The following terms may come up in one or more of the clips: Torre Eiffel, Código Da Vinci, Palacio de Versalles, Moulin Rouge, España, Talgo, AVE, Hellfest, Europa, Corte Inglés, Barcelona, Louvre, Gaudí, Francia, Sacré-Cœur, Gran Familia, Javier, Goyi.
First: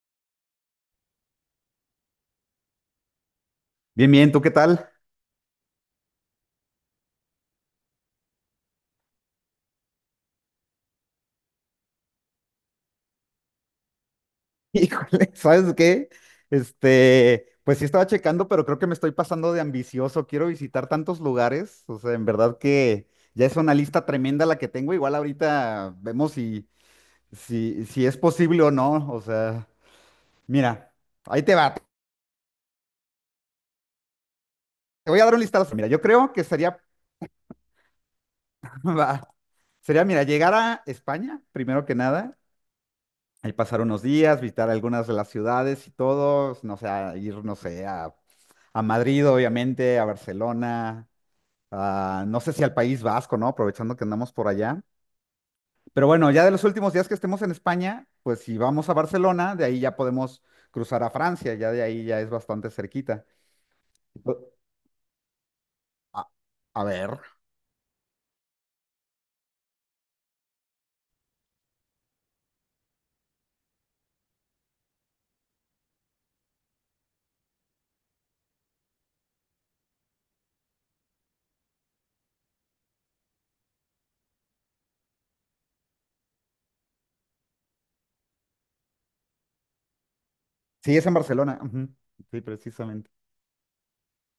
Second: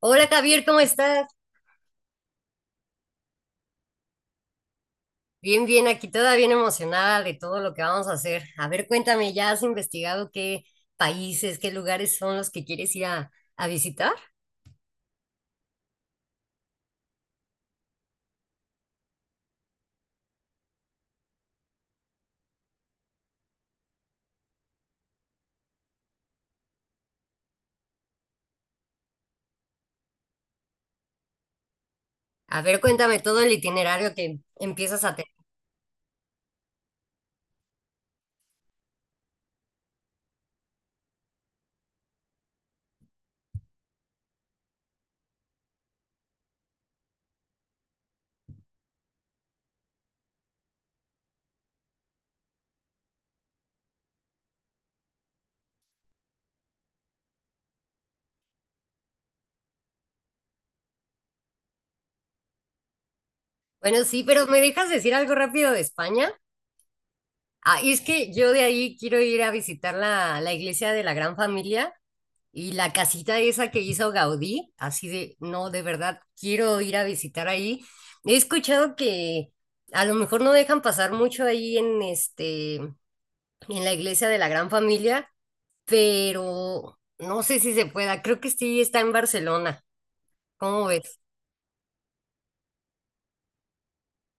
Hola Javier, ¿cómo estás? Bien, bien, ¿tú qué tal? Bien, bien, aquí toda bien emocionada de todo lo que vamos a hacer. A ver, cuéntame, ¿ya has investigado qué países, qué lugares son los que quieres ir a visitar? Híjole, ¿sabes qué? Pues sí estaba checando, pero creo que me estoy pasando de ambicioso. Quiero visitar tantos lugares. O sea, en verdad que ya es una lista tremenda la que tengo. Igual ahorita vemos si es posible o no. O sea, mira, ahí te va. Te A ver, cuéntame todo el itinerario que empiezas a voy a dar tener. un listado. Mira, yo creo que sería, va, sería, mira, llegar a España, primero que nada. Ahí pasar unos días, visitar algunas de las ciudades y todo, no sé, a ir, no sé, a Madrid, obviamente, a Barcelona, no sé si al País Vasco, ¿no? Aprovechando que andamos por allá. Pero bueno, ya de los últimos días que estemos en España, pues si vamos a Barcelona, de ahí ya podemos cruzar a Francia, ya de ahí ya es bastante cerquita. Bueno, sí, pero ¿me dejas decir algo rápido de A, España? a ver, Ah, y es que yo de ahí quiero ir a visitar la iglesia de la Gran Familia y la casita esa que hizo Gaudí, así de, no, de verdad, quiero ir a visitar ahí. He escuchado que a lo mejor no dejan pasar mucho ahí en este, en la iglesia de la Gran Familia, pero no sé si se pueda. Creo que sí está en Barcelona. ¿Cómo sí, es en ves? Barcelona. Ujú, sí, precisamente.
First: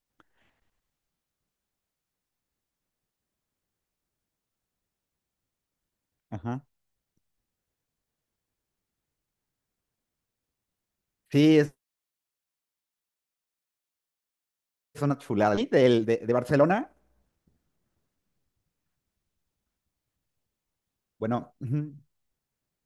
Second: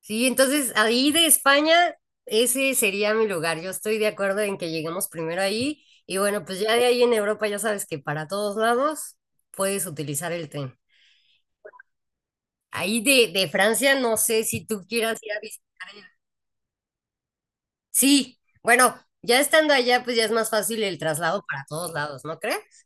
Sí, entonces ahí de España, ese sería mi lugar. Yo estoy de acuerdo en que lleguemos primero ahí. Y bueno, pues Ajá. ya de ahí en Europa, ya sabes que para todos lados puedes utilizar el tren. Sí, es, Ahí de Francia, no sé si tú es una quieras ir a chulada. visitar. Y del- de, de Barcelona, Sí, bueno, ya estando allá, pues ya es más fácil el traslado bueno, para todos ujú, lados, ¿no crees?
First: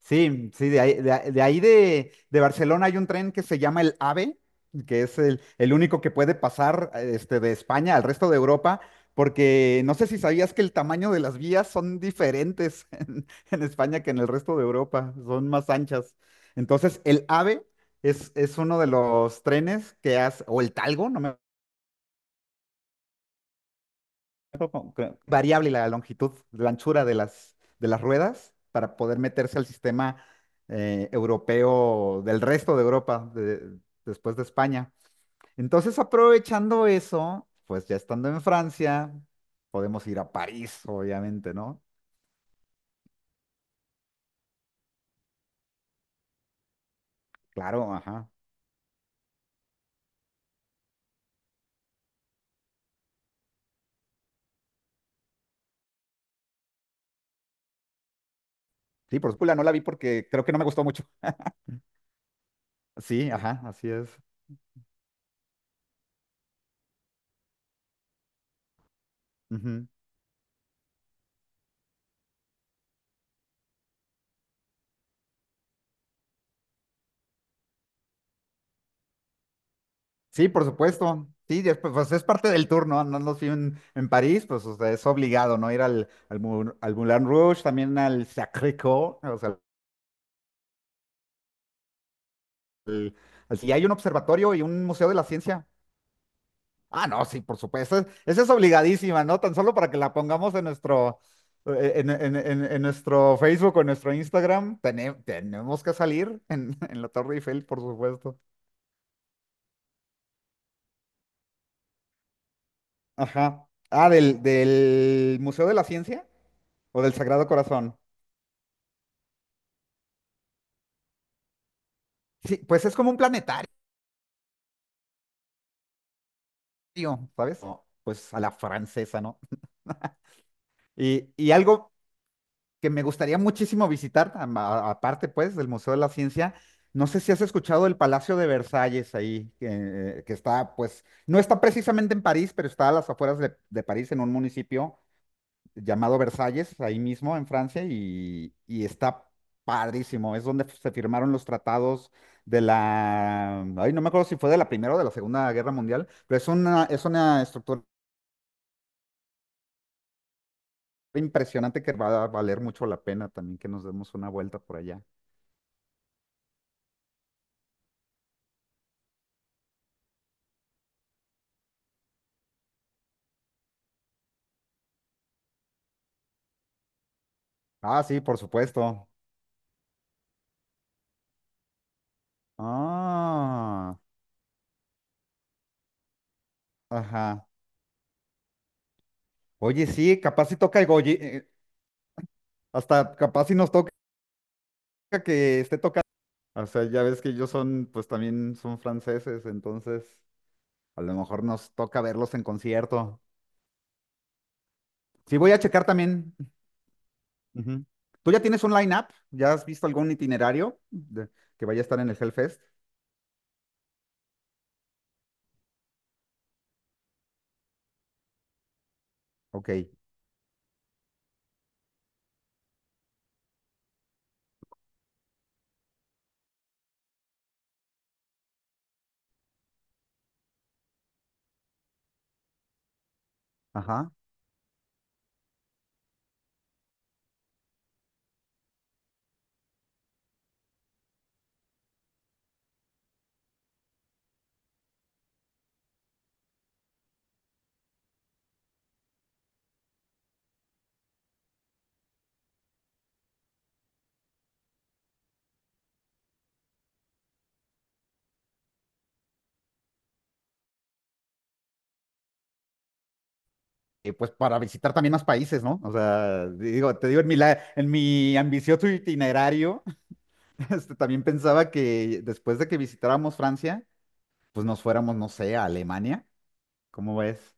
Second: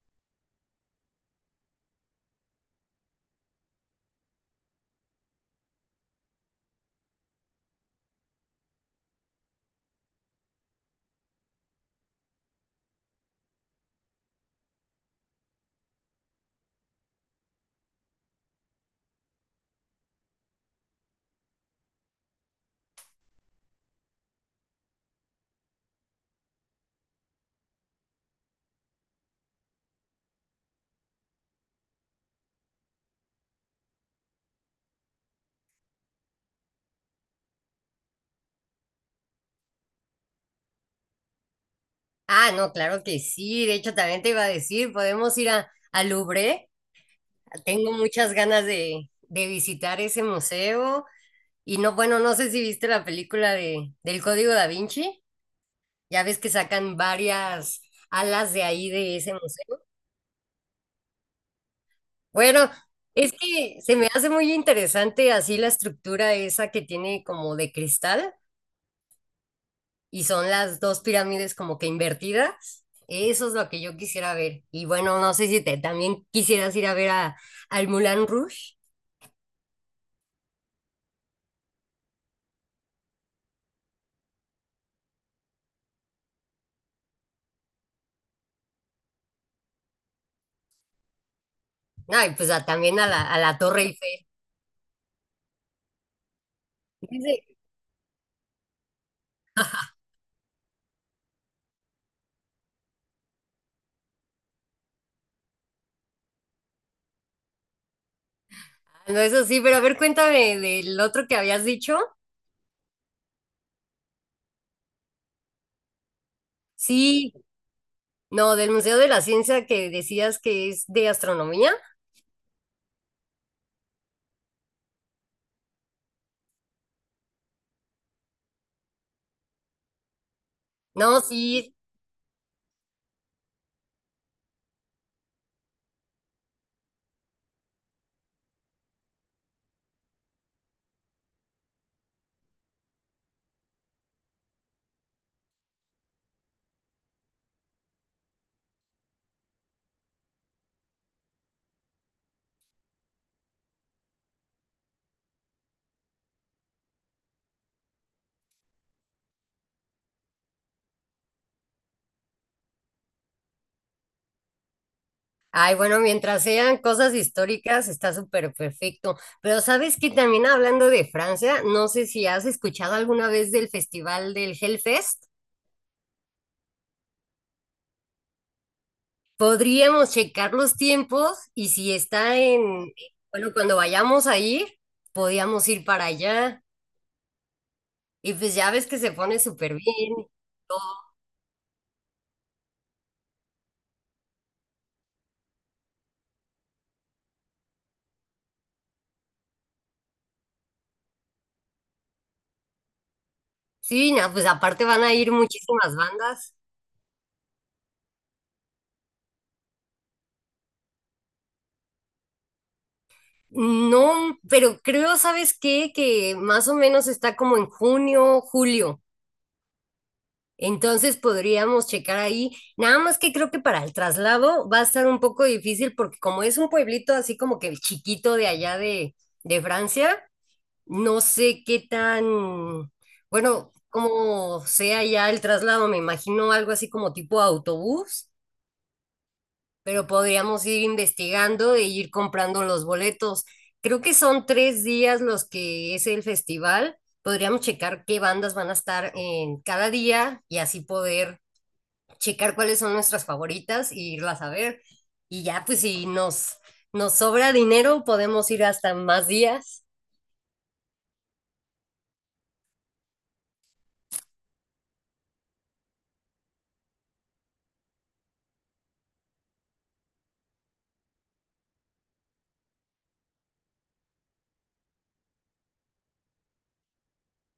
sí, sí, de ahí de Barcelona hay un tren que se llama el AVE, que es el único que puede pasar de España al resto de Europa, porque no sé si sabías que el tamaño de las vías son diferentes en España que en el resto de Europa, son más anchas. Entonces, el AVE es uno de los trenes que hace, o el Talgo, no me no, cre- variable la longitud, la anchura de las ruedas para poder meterse al sistema europeo del resto de Europa, después de España. Entonces, aprovechando eso, pues ya estando en Francia, podemos ir a París, obviamente, ¿no? Ah, no, claro que sí. De hecho, también te iba a decir, podemos ir al Louvre. Tengo Claro, ajá. muchas ganas de visitar ese museo. Y no, bueno, no sé si viste la película del Código Da Vinci. Ya ves que sacan varias alas de ahí de Sí, por ese supuesto, no la museo. vi porque creo que no me gustó mucho. Bueno, Sí, es ajá, que así se me es. hace muy interesante así la estructura esa que tiene como de cristal Ujú. y son las dos pirámides como que invertidas. Eso es lo que yo quisiera ver. Y bueno, no sé si te también quisieras ir a ver al Moulin Rouge. Sí, por supuesto. Sí, después, pues, es parte del tour, ¿no? Andando así en París, pues o sea, es obligado, ¿no? Ir al Moulin Rouge, también al Sacré-Cœur, o sea, No, y pues también a al- la si Torre hay un Eiffel. observatorio y un museo de la ciencia. Ah, no, sí, Dice, por supuesto. Esa es obligadísima, ¿no? Tan solo para que la pongamos en nuestro, en nuestro Facebook o en nuestro Instagram, tenemos que salir en, en la Torre Eiffel, por supuesto. ah, no, eso sí, pero a ver, cuéntame del otro que habías dicho. Ajá. Ah, del Museo de la Ciencia o del Sí, Sagrado Corazón. no, del Museo de la Ciencia que decías que es de astronomía. Sí, pues es como un planetario, ¿sabes? Oh, pues a la francesa, ¿no? No, Y sí. algo que me gustaría muchísimo visitar, aparte pues del Museo de la Ciencia, no sé si has escuchado el Palacio de Versalles ahí, que está pues, no está precisamente en París, pero está a las afueras de París, en un municipio llamado Versalles, ahí mismo en Francia, y está padrísimo, es donde se firmaron los tratados de la, ay, no me acuerdo si fue de la Primera o de la Segunda Guerra Mundial. Pero es una estructura impresionante que va a valer mucho la pena también que nos demos una vuelta por allá. Ay, bueno, mientras sean cosas históricas, está súper perfecto. Pero sabes que también hablando de Francia, no sé si has escuchado alguna vez del festival del Hellfest. Ah, sí, por supuesto. Podríamos checar los tiempos y si está bueno, cuando Ah, vayamos a ir, podíamos ir para allá. ajá. Y pues ya ves que se pone súper Oye, sí, bien. capaz si toca el Goyi, hasta capaz si nos toca que esté tocando. O sea, ya ves que ellos son, pues también son franceses, entonces a lo mejor nos toca verlos en concierto. Sí, no, pues aparte van a ir Sí, voy a checar muchísimas también. bandas. Ujú. ¿Tú ya tienes un line-up? ¿Ya has visto algún itinerario que vaya a estar en el Hellfest? No, pero creo, ¿sabes qué? Que más o menos está como en junio, julio. Ok, Entonces podríamos checar ahí, nada más que creo que para el traslado va a estar un poco difícil porque como es un pueblito así como que chiquito de allá de Francia, no sé qué tan, bueno, ajá. cómo sea ya el traslado, me imagino algo así como tipo autobús, pero podríamos ir investigando e ir comprando los boletos. Creo que son tres días los que es el festival. Podríamos checar qué bandas van a estar en cada día y así poder checar cuáles son nuestras favoritas e irlas a ver. Y ya, pues si nos, nos sobra dinero, podemos ir hasta más días. Pues para visitar también más países, ¿no? O sea, digo, te digo, en mi, en mi ambicioso itinerario, también pensaba que después de que visitáramos Francia, pues nos fuéramos, no sé, a Alemania, ¿cómo ves?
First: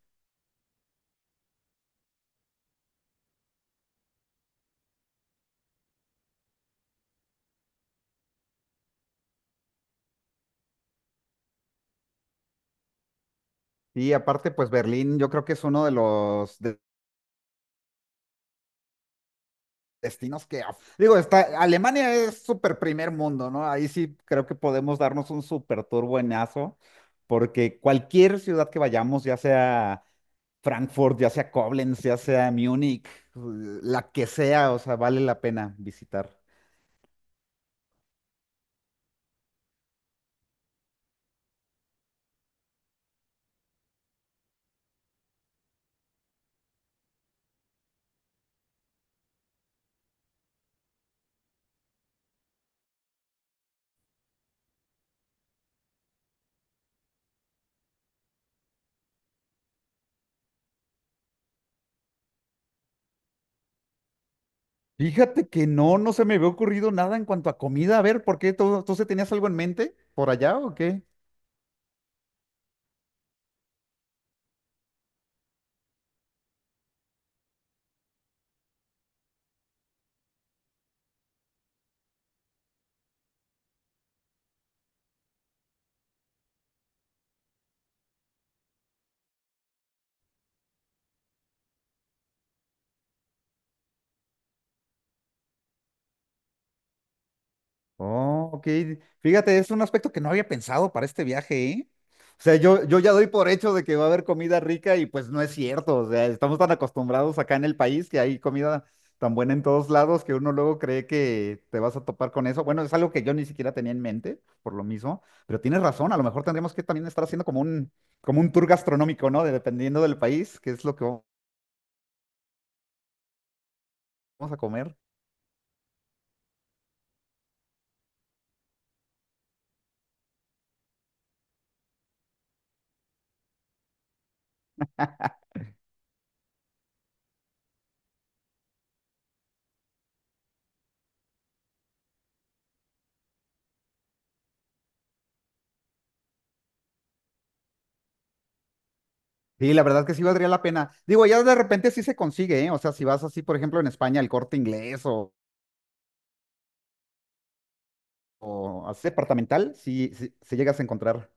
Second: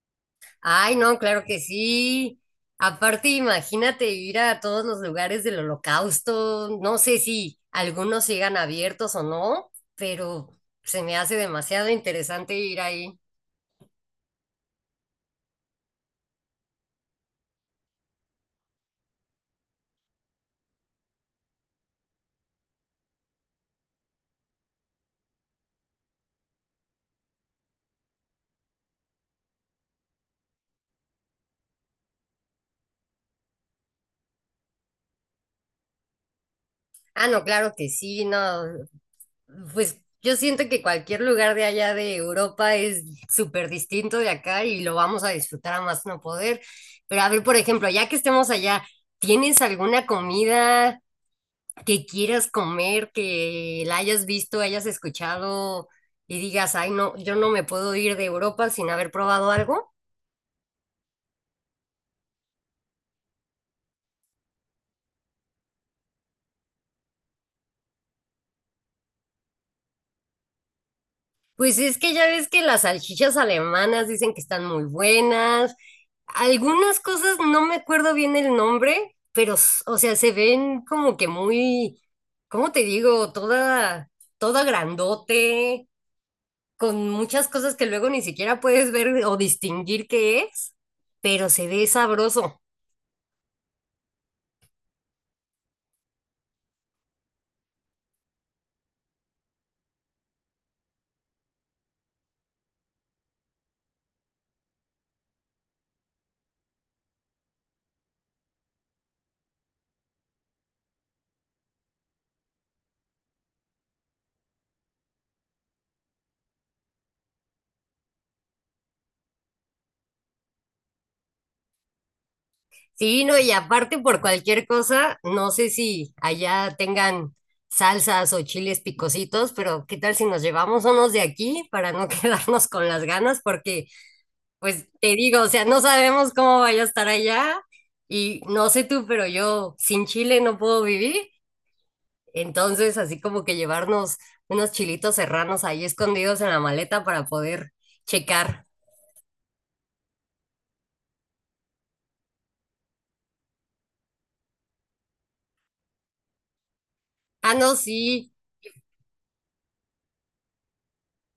Ay, no, claro que sí. Aparte, imagínate ir a todos los lugares del holocausto. No sé si algunos sigan abiertos o no, pero se me hace demasiado interesante ir ahí. Y aparte, pues Berlín, yo creo que es uno de los destinos que, ah, digo, está, Alemania es súper primer mundo, ¿no? Ahí sí creo que podemos darnos un súper tour buenazo, porque cualquier ciudad que vayamos, ya sea Frankfurt, ya sea Koblenz, ya sea Múnich, la que sea, o sea, vale la pena visitar. Ah, no, claro que sí, no, pues yo siento que cualquier lugar de allá de Europa es súper distinto de acá y lo vamos a disfrutar a más no poder. Pero a ver, por ejemplo, ya que estemos allá, ¿tienes alguna comida que quieras comer, que la hayas visto, hayas escuchado y digas, ay, no, yo no me puedo ir de Europa sin haber probado algo? Fíjate que no, no se me había ocurrido nada en cuanto a comida. A ver, ¿por qué? ¿Tú se tenías algo en mente por allá o qué? Pues es que ya ves que las salchichas alemanas dicen que están muy buenas. Algunas cosas no me acuerdo bien el nombre, pero, o sea, se ven como que muy, ¿cómo te digo? Toda grandote, con muchas cosas que luego ni siquiera puedes ver o distinguir qué es, pero se ve sabroso. Oh, ok. Fíjate, es un aspecto que no había pensado para este viaje, ¿eh? O sea, yo ya doy por hecho de que va a haber comida rica y pues no es cierto. O sea, estamos tan acostumbrados acá en el país que hay comida tan buena en todos lados que uno luego cree que te vas a topar con eso. Bueno, es algo que yo ni siquiera tenía en mente, por lo mismo, pero tienes razón, a lo mejor tendríamos que también estar haciendo como un tour gastronómico, ¿no? Dependiendo del país, qué es lo que Sí, no, y aparte por vamos a cualquier comer. cosa, no sé si allá tengan salsas o chiles picositos, pero ¿qué tal si nos llevamos unos de aquí para no quedarnos con las ganas? Porque pues te digo, o sea, no sabemos cómo vaya a estar allá y no sé tú, pero yo sin chile no puedo vivir. Entonces, así como que llevarnos unos chilitos serranos ahí escondidos en la maleta para poder checar. Sí, la verdad que sí valdría la pena. Digo, ya de repente sí se consigue, ¿eh? O sea, si vas así, por ejemplo, en España, el Corte Inglés Ah, no, sí. o así departamental, sí llegas a encontrar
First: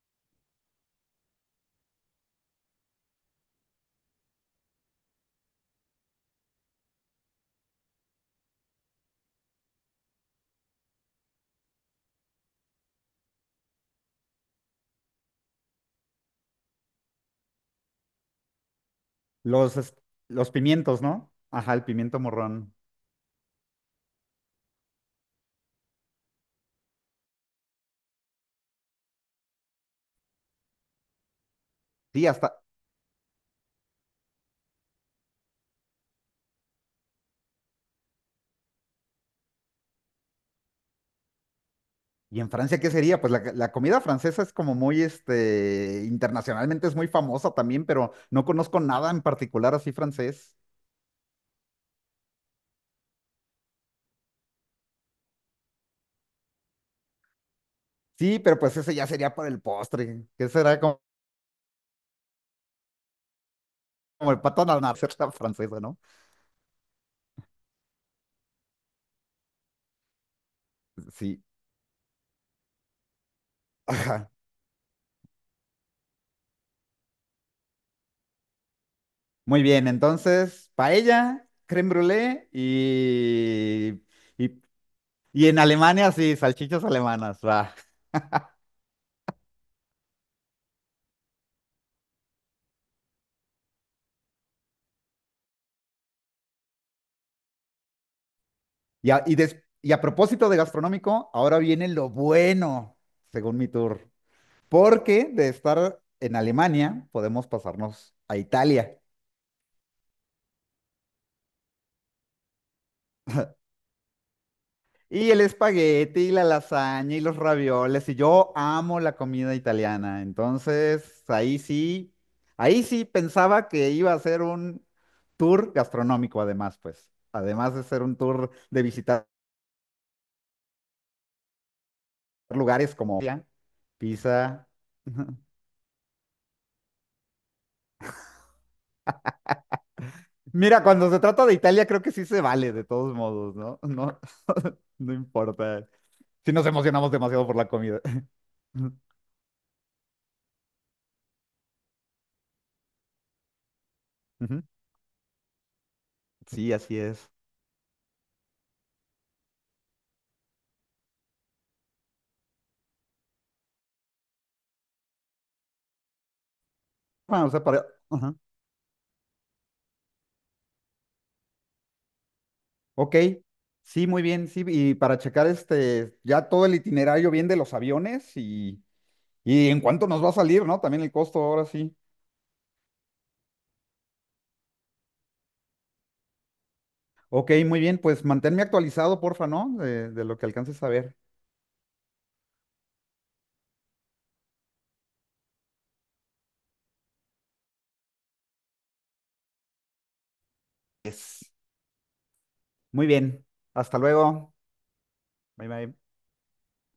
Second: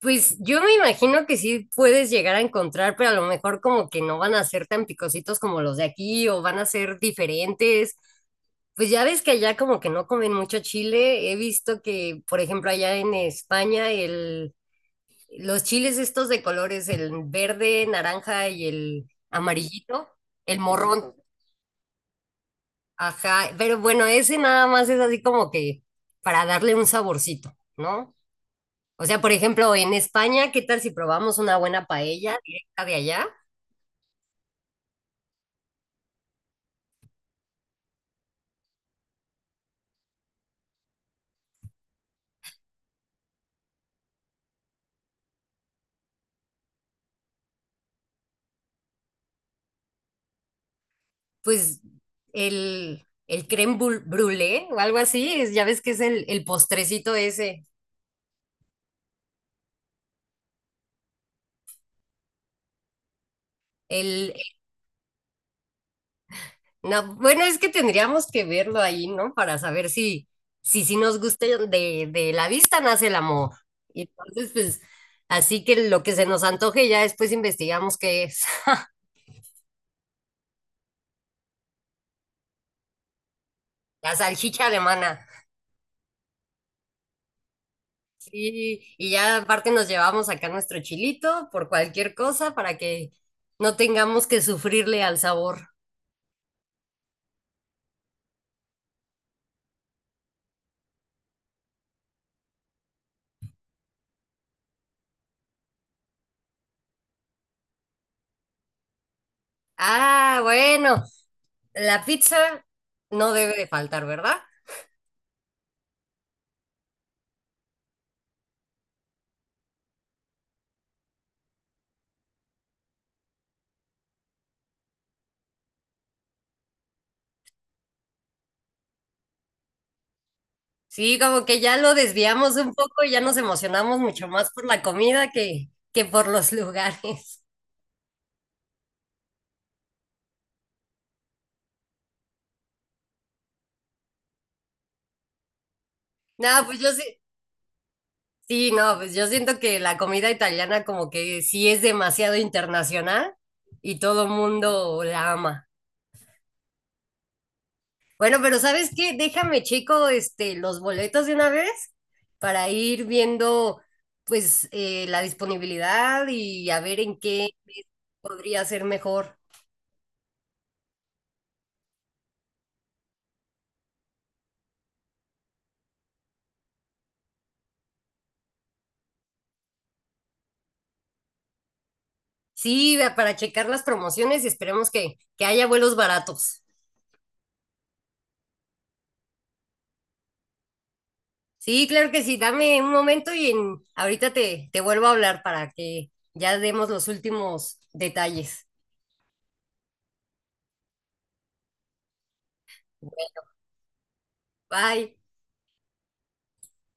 Pues yo me imagino que sí puedes llegar a encontrar, pero a lo mejor como que no van a ser tan picositos como los de aquí o van a ser diferentes. Pues ya ves que allá como que no comen mucho chile. He visto que, por ejemplo, allá en España el los chiles estos de colores, el verde, naranja y el los, es- amarillito, los el pimientos, morrón, ¿no? Ajá, el pimiento morrón. ajá, pero bueno, ese nada más es así como que para darle un saborcito, ¿no? O sea, por ejemplo, en España, ¿qué tal si probamos una buena Sí, paella hasta... directa de allá? ¿Y en Francia qué sería? Pues la comida francesa es como muy, internacionalmente es muy famosa también, pero no conozco nada en particular así francés. Pues el crème brûlée o algo así, ya ves que es el postrecito ese, Sí, pero pues ese ya sería por el postre, que será como, como el, el pato a la francesa, ¿no? no, bueno, es que tendríamos que verlo ahí, ¿no? Para saber si nos Sí. gusta de la vista nace el amor. Y Ajá. entonces, pues, así que lo que se nos antoje ya después investigamos qué es. Muy bien, entonces, paella, crème brûlée y, La y, salchicha alemana. y en Alemania, sí, salchichas alemanas, va. Sí, y ya aparte nos llevamos acá nuestro chilito por cualquier cosa para que no tengamos que sufrirle al sabor. Y a, y des- y a propósito de gastronómico, ahora viene lo bueno, según mi tour, porque de estar en Alemania podemos pasarnos a Italia. Ah, bueno, la pizza no debe de faltar, ¿verdad? Y el espagueti y la lasaña y los ravioles. Y yo amo la comida italiana. Entonces, ahí sí pensaba que iba a ser un tour gastronómico, además, pues. Además de ser un tour de visitar Sí, como que ya lo desviamos un lugares poco y ya como nos Italia, emocionamos mucho más por Pisa. la comida que por los lugares. Mira, cuando se trata de Italia, creo que sí se vale, de todos modos, ¿no? No, no importa. No, Si nos pues yo sí, emocionamos demasiado por la comida. sí, no, pues yo siento que la comida italiana como que sí es demasiado internacional y todo Ujú. mundo la ama. Sí, así es. Bueno, pero ¿sabes qué? Déjame checo este, los boletos de una vez para ir viendo pues la disponibilidad y a ver en Bueno, o qué sea, para... ajá. podría ser mejor. Ok, sí, muy bien, sí, y para checar ya todo el itinerario bien de los aviones y en cuánto nos va a salir, ¿no? También el costo, ahora sí. Sí, vea, para checar las promociones y esperemos que haya vuelos baratos. Ok, muy bien, pues manténme actualizado, porfa, ¿no? De lo que alcances a ver. Sí, claro que sí, dame un momento y ahorita te vuelvo a hablar para que ya demos los últimos detalles. Es. Muy bien, hasta luego. Bye. Bye, bye.